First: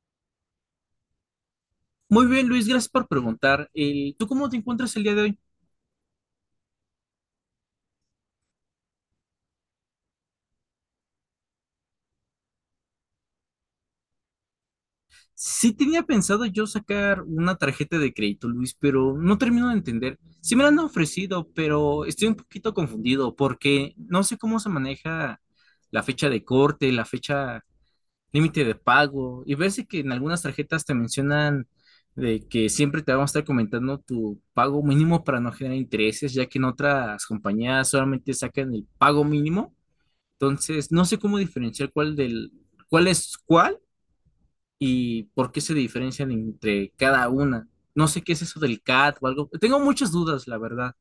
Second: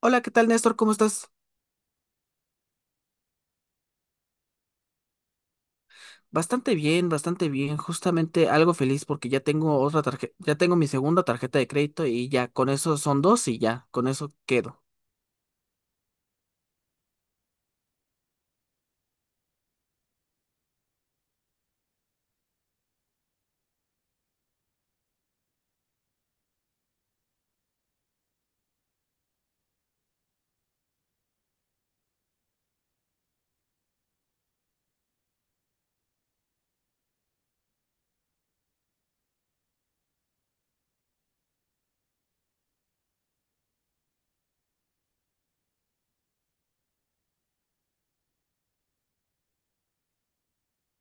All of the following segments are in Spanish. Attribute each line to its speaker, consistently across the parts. Speaker 1: Hola, ¿qué tal, Néstor? ¿Cómo estás?
Speaker 2: Muy bien, Luis, gracias por preguntar. ¿Tú cómo te encuentras el día de hoy?
Speaker 1: Bastante bien. Justamente algo feliz porque ya tengo otra tarjeta, ya tengo mi segunda tarjeta de crédito y ya con eso son dos y ya, con eso quedo.
Speaker 2: Sí tenía pensado yo sacar una tarjeta de crédito, Luis, pero no termino de entender. Sí me la han ofrecido, pero estoy un poquito confundido porque no sé cómo se maneja la fecha de corte, la fecha límite de pago. Y ves que en algunas tarjetas te mencionan de que siempre te van a estar comentando tu pago mínimo para no generar intereses, ya que en otras compañías solamente sacan el pago mínimo. Entonces, no sé cómo diferenciar cuál es cuál y por qué se diferencian entre cada una. No sé qué es eso del CAT o algo. Tengo muchas dudas, la verdad.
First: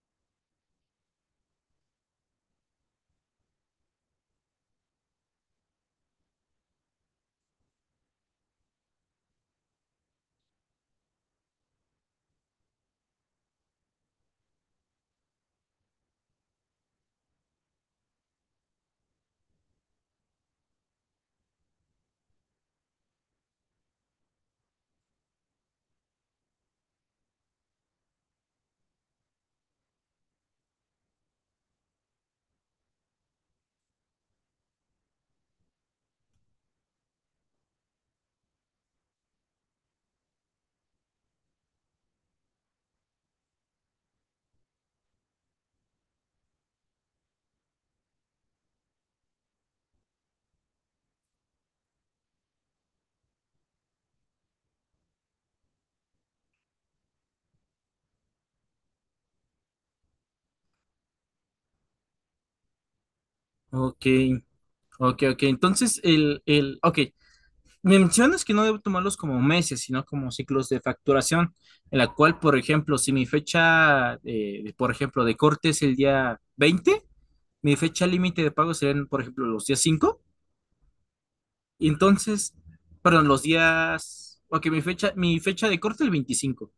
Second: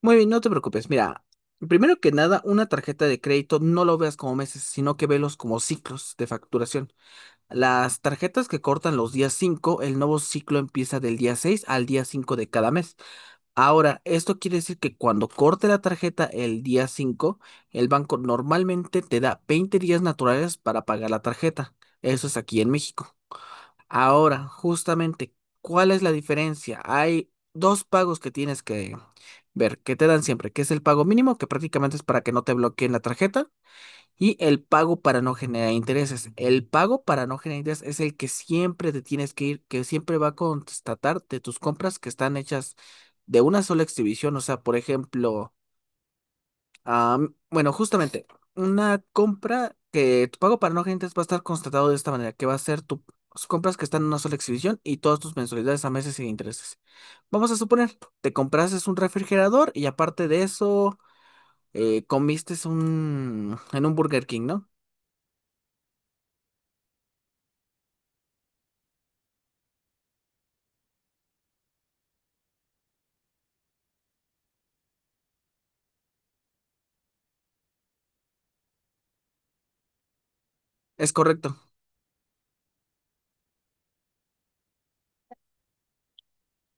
Speaker 1: Muy bien, no te preocupes. Mira, primero que nada, una tarjeta de crédito no lo veas como meses, sino que velos como ciclos de facturación. Las tarjetas que cortan los días 5, el nuevo ciclo empieza del día 6 al día 5 de cada mes. Ahora, esto quiere decir que cuando corte la tarjeta el día 5, el banco normalmente te da 20 días naturales para pagar la tarjeta. Eso es aquí en México. Ahora, justamente, ¿cuál es la diferencia? Hay dos pagos que tienes que ver, que te dan siempre, que es el pago mínimo, que prácticamente es para que no te bloqueen la tarjeta, y el pago para no generar intereses. El pago para no generar intereses es el que siempre te tienes que ir, que siempre va a constatar de tus compras que están hechas de una sola exhibición. O sea, por ejemplo, justamente una compra que tu pago para no generar intereses va a estar constatado de esta manera, que va a ser tus compras que están en una sola exhibición y todas tus mensualidades a meses sin intereses. Vamos a suponer, te compraste un refrigerador y aparte de eso, comiste en un
Speaker 2: Ok,
Speaker 1: Burger King, ¿no?
Speaker 2: ok, ok. Entonces, ok. Me mencionas que no debo tomarlos como meses, sino como ciclos de facturación, en la cual, por ejemplo, si mi fecha, por ejemplo, de corte es el día 20, mi fecha límite de pago serían, por ejemplo, los días 5.
Speaker 1: Es correcto.
Speaker 2: Y entonces, perdón, los días, ok, mi fecha de corte el 25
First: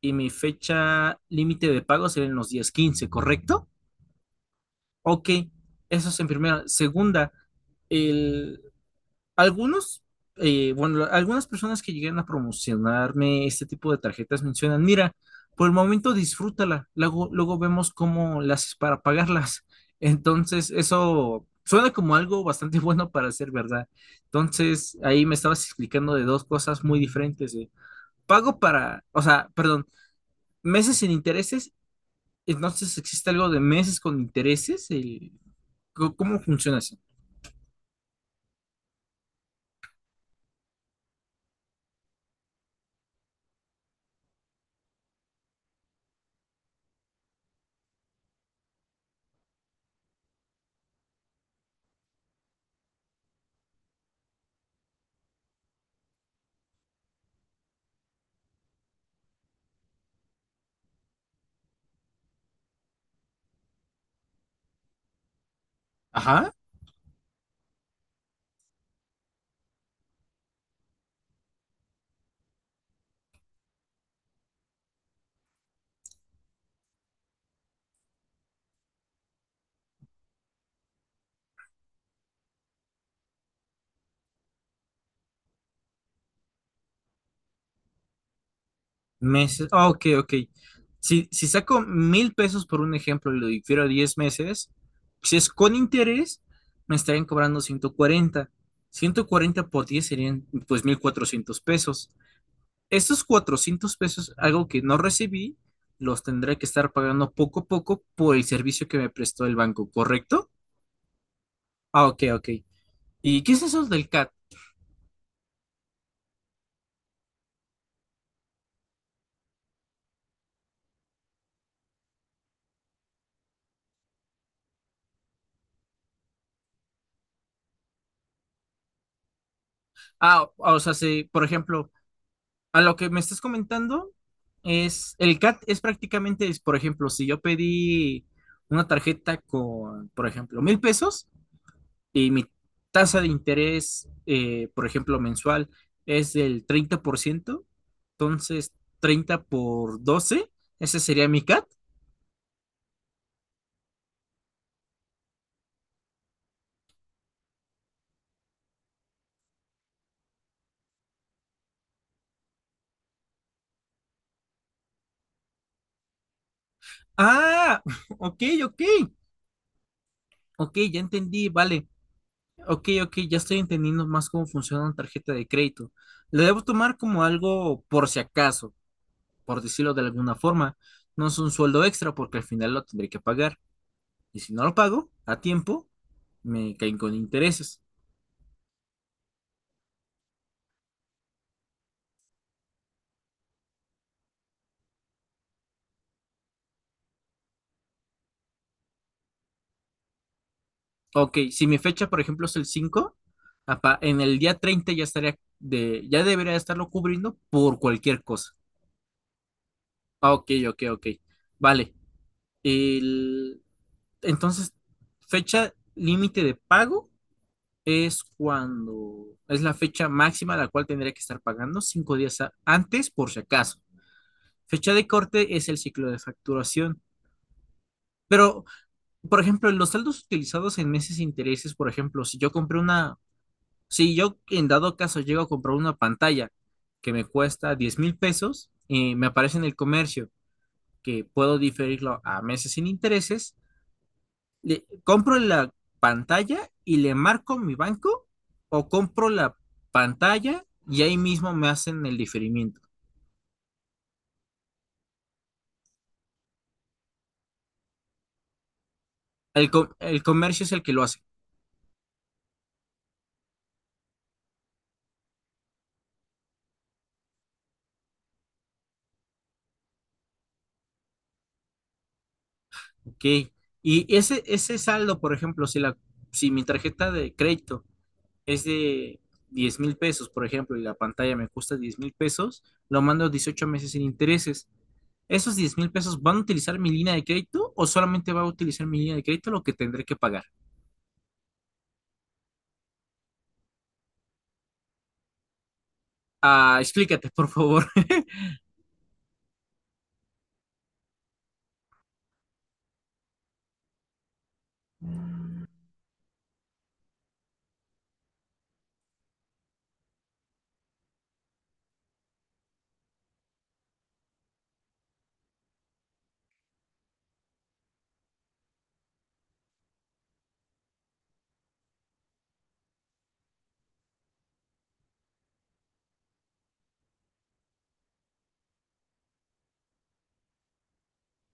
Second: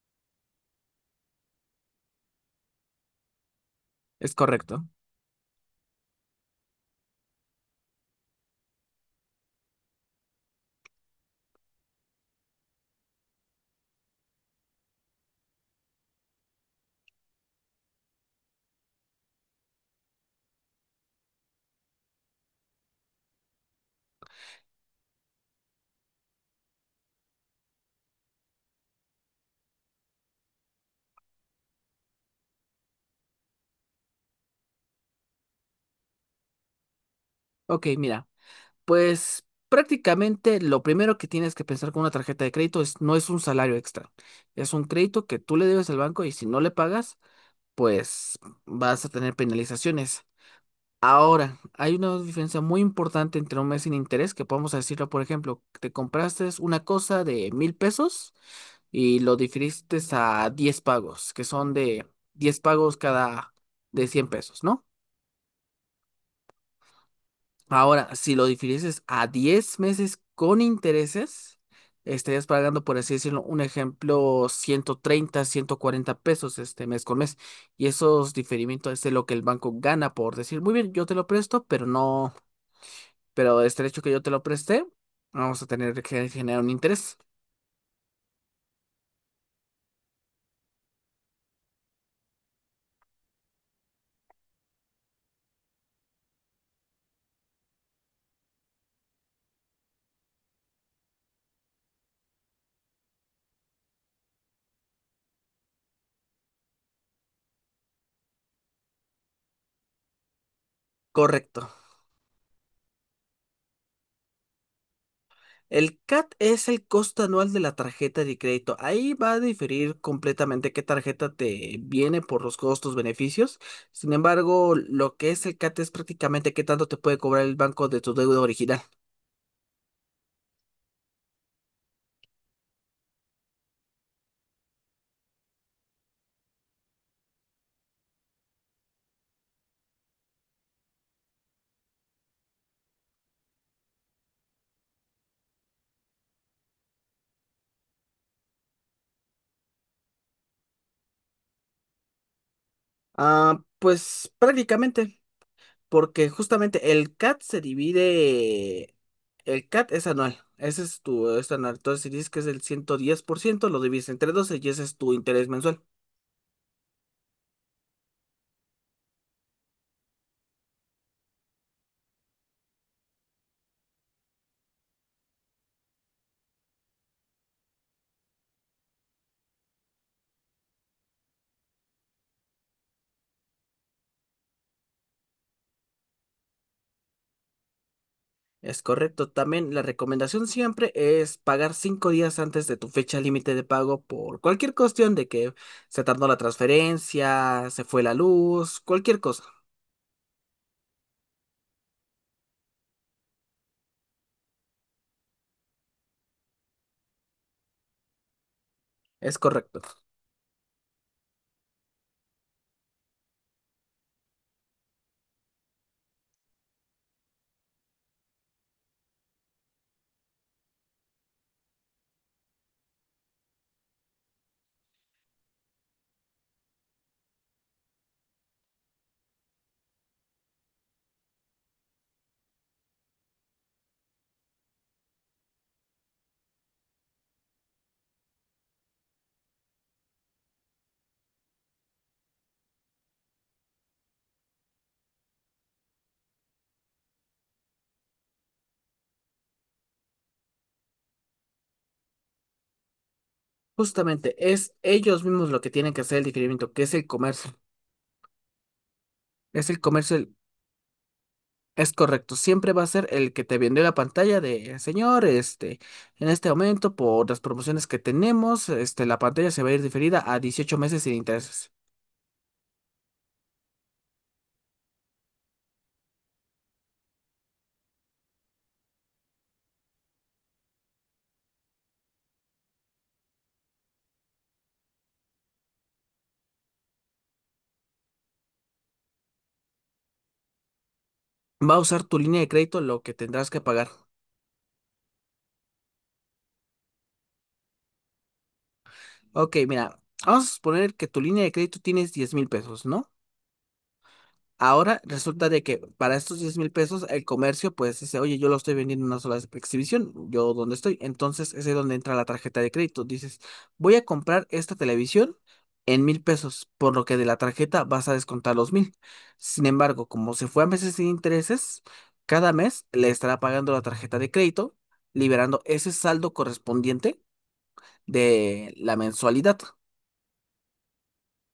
Speaker 2: y mi fecha límite de pago será en los días 15, ¿correcto?
Speaker 1: Es correcto.
Speaker 2: Ok, eso es en primera. Segunda, el, algunos, bueno, algunas personas que llegan a promocionarme este tipo de tarjetas mencionan, mira, por el momento disfrútala, luego, luego vemos cómo las haces para pagarlas. Entonces, eso suena como algo bastante bueno para ser verdad. Entonces, ahí me estabas explicando de dos cosas muy diferentes. O sea, perdón, meses sin intereses. Entonces, ¿existe algo de meses con intereses? ¿Cómo funciona eso?
Speaker 1: Ok, mira, pues prácticamente lo primero que tienes que pensar con una tarjeta de crédito es no es un salario extra, es un crédito que tú le debes al banco y si no le pagas, pues vas a tener penalizaciones. Ahora, hay una diferencia muy importante entre un mes sin interés, que podemos decirlo, por ejemplo, te compraste una cosa de mil pesos y lo difiriste a 10 pagos, que son de 10 pagos cada de 100 pesos, ¿no?
Speaker 2: Ajá.
Speaker 1: Ahora, si lo difirieses a 10 meses con intereses, estarías pagando, por así decirlo, un ejemplo, ciento treinta, ciento cuarenta pesos este mes con mes. Y esos diferimientos es de lo que el banco gana por decir, muy bien, yo te lo presto, pero no, pero este hecho que yo te lo presté, vamos a tener que generar un interés.
Speaker 2: Meses. Ah, ok, ok. Si saco 1,000 pesos por un ejemplo y lo difiero a 10 meses, si es con interés, me estarían cobrando 140, 140 por 10 serían pues 1,400 pesos. Estos 400 pesos, algo que no recibí, los tendré que estar pagando poco a poco por el servicio que me prestó el banco, ¿correcto?
Speaker 1: Correcto.
Speaker 2: Ah, ok, ok. ¿Y qué es eso del CAT?
Speaker 1: El CAT es el costo anual de la tarjeta de crédito. Ahí va a diferir completamente qué tarjeta te viene por los costos, beneficios. Sin embargo, lo que es el CAT es prácticamente qué tanto te puede cobrar el banco de tu deuda original.
Speaker 2: Ah, o sea, si, por ejemplo, a lo que me estás comentando es, el CAT es prácticamente, es, por ejemplo, si yo pedí una tarjeta con, por ejemplo, 1,000 pesos y mi tasa de interés, por ejemplo, mensual es del 30%, entonces 30 por 12, ese sería mi CAT.
Speaker 1: Ah, pues prácticamente, porque justamente el CAT se divide, el CAT es anual, ese es tu es anual. Entonces, si dices que es el 110% lo divides entre 12 y ese es tu interés mensual.
Speaker 2: Ah, ok, ok, ok, ya entendí, vale. Ok, ok, ya estoy entendiendo más cómo funciona una tarjeta de crédito. Lo debo tomar como algo por si acaso, por decirlo de alguna forma. No es un sueldo extra porque al final lo tendré que pagar. Y si no lo pago a tiempo, me caen con intereses.
Speaker 1: Es correcto. También la recomendación siempre es pagar cinco días antes de tu fecha límite de pago por cualquier cuestión de que se tardó la transferencia, se fue la luz, cualquier cosa.
Speaker 2: Ok, si mi fecha, por ejemplo, es el 5, en el día 30 ya estaría ya debería estarlo cubriendo por cualquier cosa.
Speaker 1: Es correcto.
Speaker 2: Ah, ok, ok, ok. Vale. El, entonces, fecha límite de pago es cuando es la fecha máxima a la cual tendría que estar pagando 5 días antes por si acaso. Fecha de corte es el ciclo de facturación. Pero, por ejemplo, los saldos utilizados en meses e intereses, por ejemplo, si yo en dado caso llego a comprar una pantalla que me cuesta 10,000 pesos, me aparece en el comercio que puedo diferirlo a meses sin intereses, compro la pantalla y le marco mi banco o compro la pantalla y ahí mismo me hacen el diferimiento.
Speaker 1: Justamente es ellos mismos lo que tienen que hacer el diferimiento, que es el comercio.
Speaker 2: El,
Speaker 1: Es el
Speaker 2: co-
Speaker 1: comercio,
Speaker 2: el
Speaker 1: el-
Speaker 2: comercio es el que lo hace.
Speaker 1: es correcto. Siempre va a ser el que te vendió la pantalla de, señor, este, en este momento, por las promociones que tenemos, este, la pantalla se va a ir diferida a 18 meses sin intereses.
Speaker 2: Ok. Y ese saldo, por ejemplo, si mi tarjeta de crédito es de 10,000 pesos, por ejemplo, y la pantalla me cuesta 10,000 pesos, lo mando 18 meses sin intereses. ¿Esos 10,000 pesos van a utilizar mi línea de crédito o solamente va a utilizar mi línea de crédito lo que tendré que pagar?
Speaker 1: Va a usar tu línea de crédito lo que tendrás que pagar.
Speaker 2: Ah, explícate, por favor.
Speaker 1: Ok, mira, vamos a suponer que tu línea de crédito tienes 10 mil pesos, ¿no? Ahora resulta de que para estos 10 mil pesos el comercio pues dice, oye, yo lo estoy vendiendo en una sola exhibición, yo donde estoy. Entonces ese es ahí donde entra la tarjeta de crédito. Dices, voy a comprar esta televisión en mil pesos, por lo que de la tarjeta vas a descontar los mil. Sin embargo, como se fue a meses sin intereses, cada mes le estará pagando la tarjeta de crédito, liberando ese saldo correspondiente de la mensualidad,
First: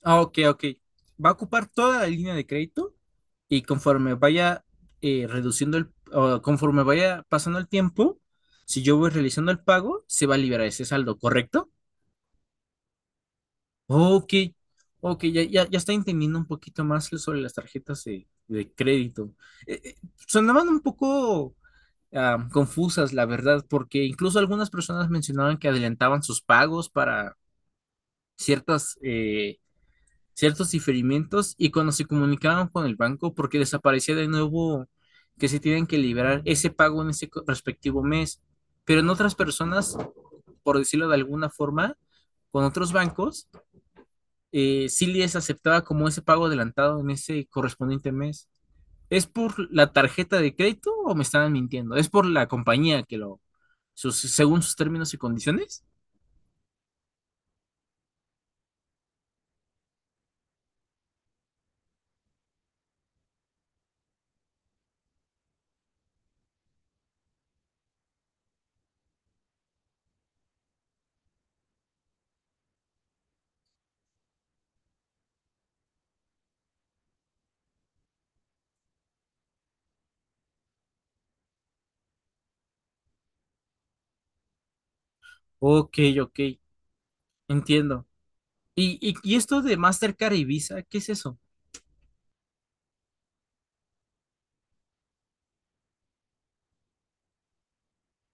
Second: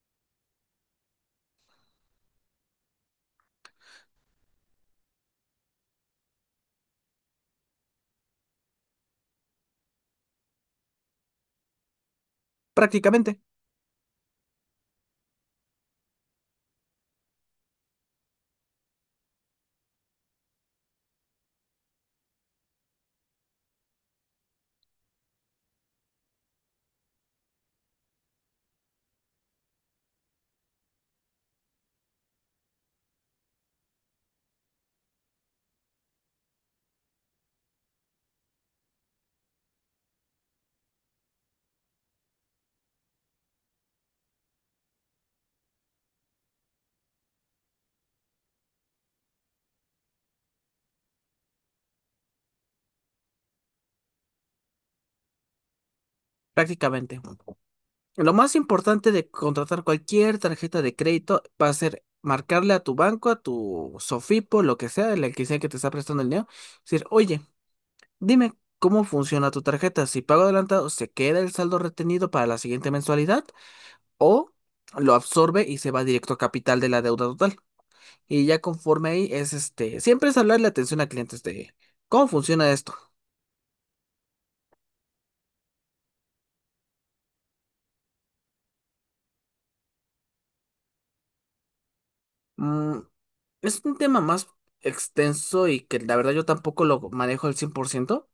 Speaker 2: Ah, ok, ok. Va a ocupar toda la línea de crédito y conforme vaya o conforme vaya pasando el tiempo, si yo voy realizando el pago, se va a liberar ese saldo, ¿correcto?
Speaker 1: prácticamente.
Speaker 2: Ok, ok, ya, ya, ya estoy entendiendo un poquito más sobre las tarjetas de crédito. Eh, eh, sonaban un poco confusas, la verdad, porque incluso algunas personas mencionaban que adelantaban sus pagos para ciertas ciertos diferimientos y cuando se comunicaban con el banco, porque desaparecía de nuevo que se tienen que liberar ese pago en ese respectivo mes. Pero en otras personas, por decirlo de alguna forma, con otros bancos, sí les aceptaba como ese pago adelantado en ese correspondiente mes. ¿Es por la tarjeta de crédito o me estaban mintiendo? ¿Es por la compañía según sus términos y condiciones?
Speaker 1: Prácticamente. Lo más importante de contratar cualquier tarjeta de crédito va a ser marcarle a tu banco, a tu Sofipo, lo que sea, el que sea que te está prestando el dinero, decir, oye, dime cómo funciona tu tarjeta. Si pago adelantado, ¿se queda el saldo retenido para la siguiente mensualidad? ¿O lo absorbe y se va directo a capital de la deuda total? Y ya conforme ahí es este, siempre es hablarle atención a clientes de cómo funciona esto.
Speaker 2: Ok, ok, entiendo. ¿Y esto de Mastercard y Visa, qué es eso?
Speaker 1: Mm, Es un tema más extenso y que la verdad yo tampoco lo manejo al cien por ciento.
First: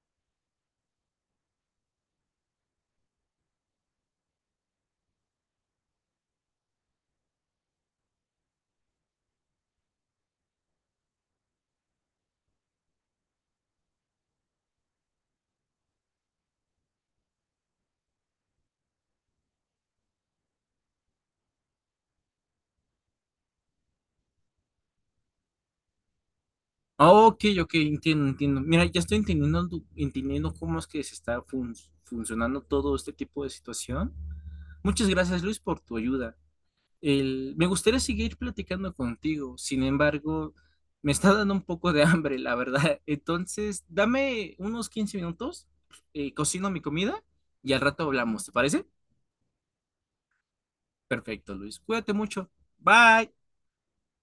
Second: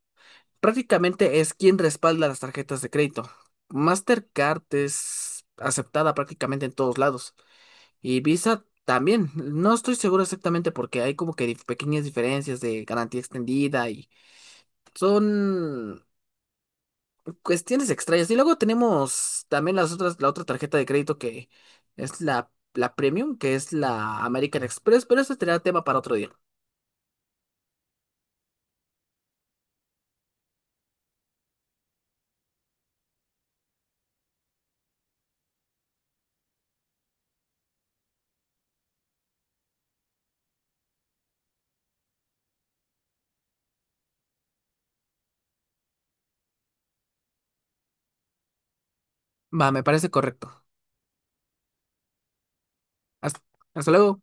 Speaker 1: Prácticamente es quien respalda las tarjetas de crédito. Mastercard es aceptada prácticamente en todos lados y Visa también. No estoy seguro exactamente porque hay como que dif- pequeñas diferencias de garantía extendida y son cuestiones extrañas. Y luego tenemos también las otras, la otra tarjeta de crédito que es la Premium, que es la American Express, pero ese será tema para otro día.
Speaker 2: Ah, ok, ok, entiendo, entiendo. Mira, ya estoy entendiendo, entendiendo cómo es que se está funcionando todo este tipo de situación. Muchas gracias, Luis, por tu ayuda. Me gustaría seguir platicando contigo, sin embargo, me está dando un poco de hambre, la verdad. Entonces, dame unos 15 minutos, cocino mi comida y al rato hablamos, ¿te parece?
Speaker 1: Va, me parece correcto.
Speaker 2: Perfecto, Luis. Cuídate mucho. Bye.
Speaker 1: Hasta, hasta luego.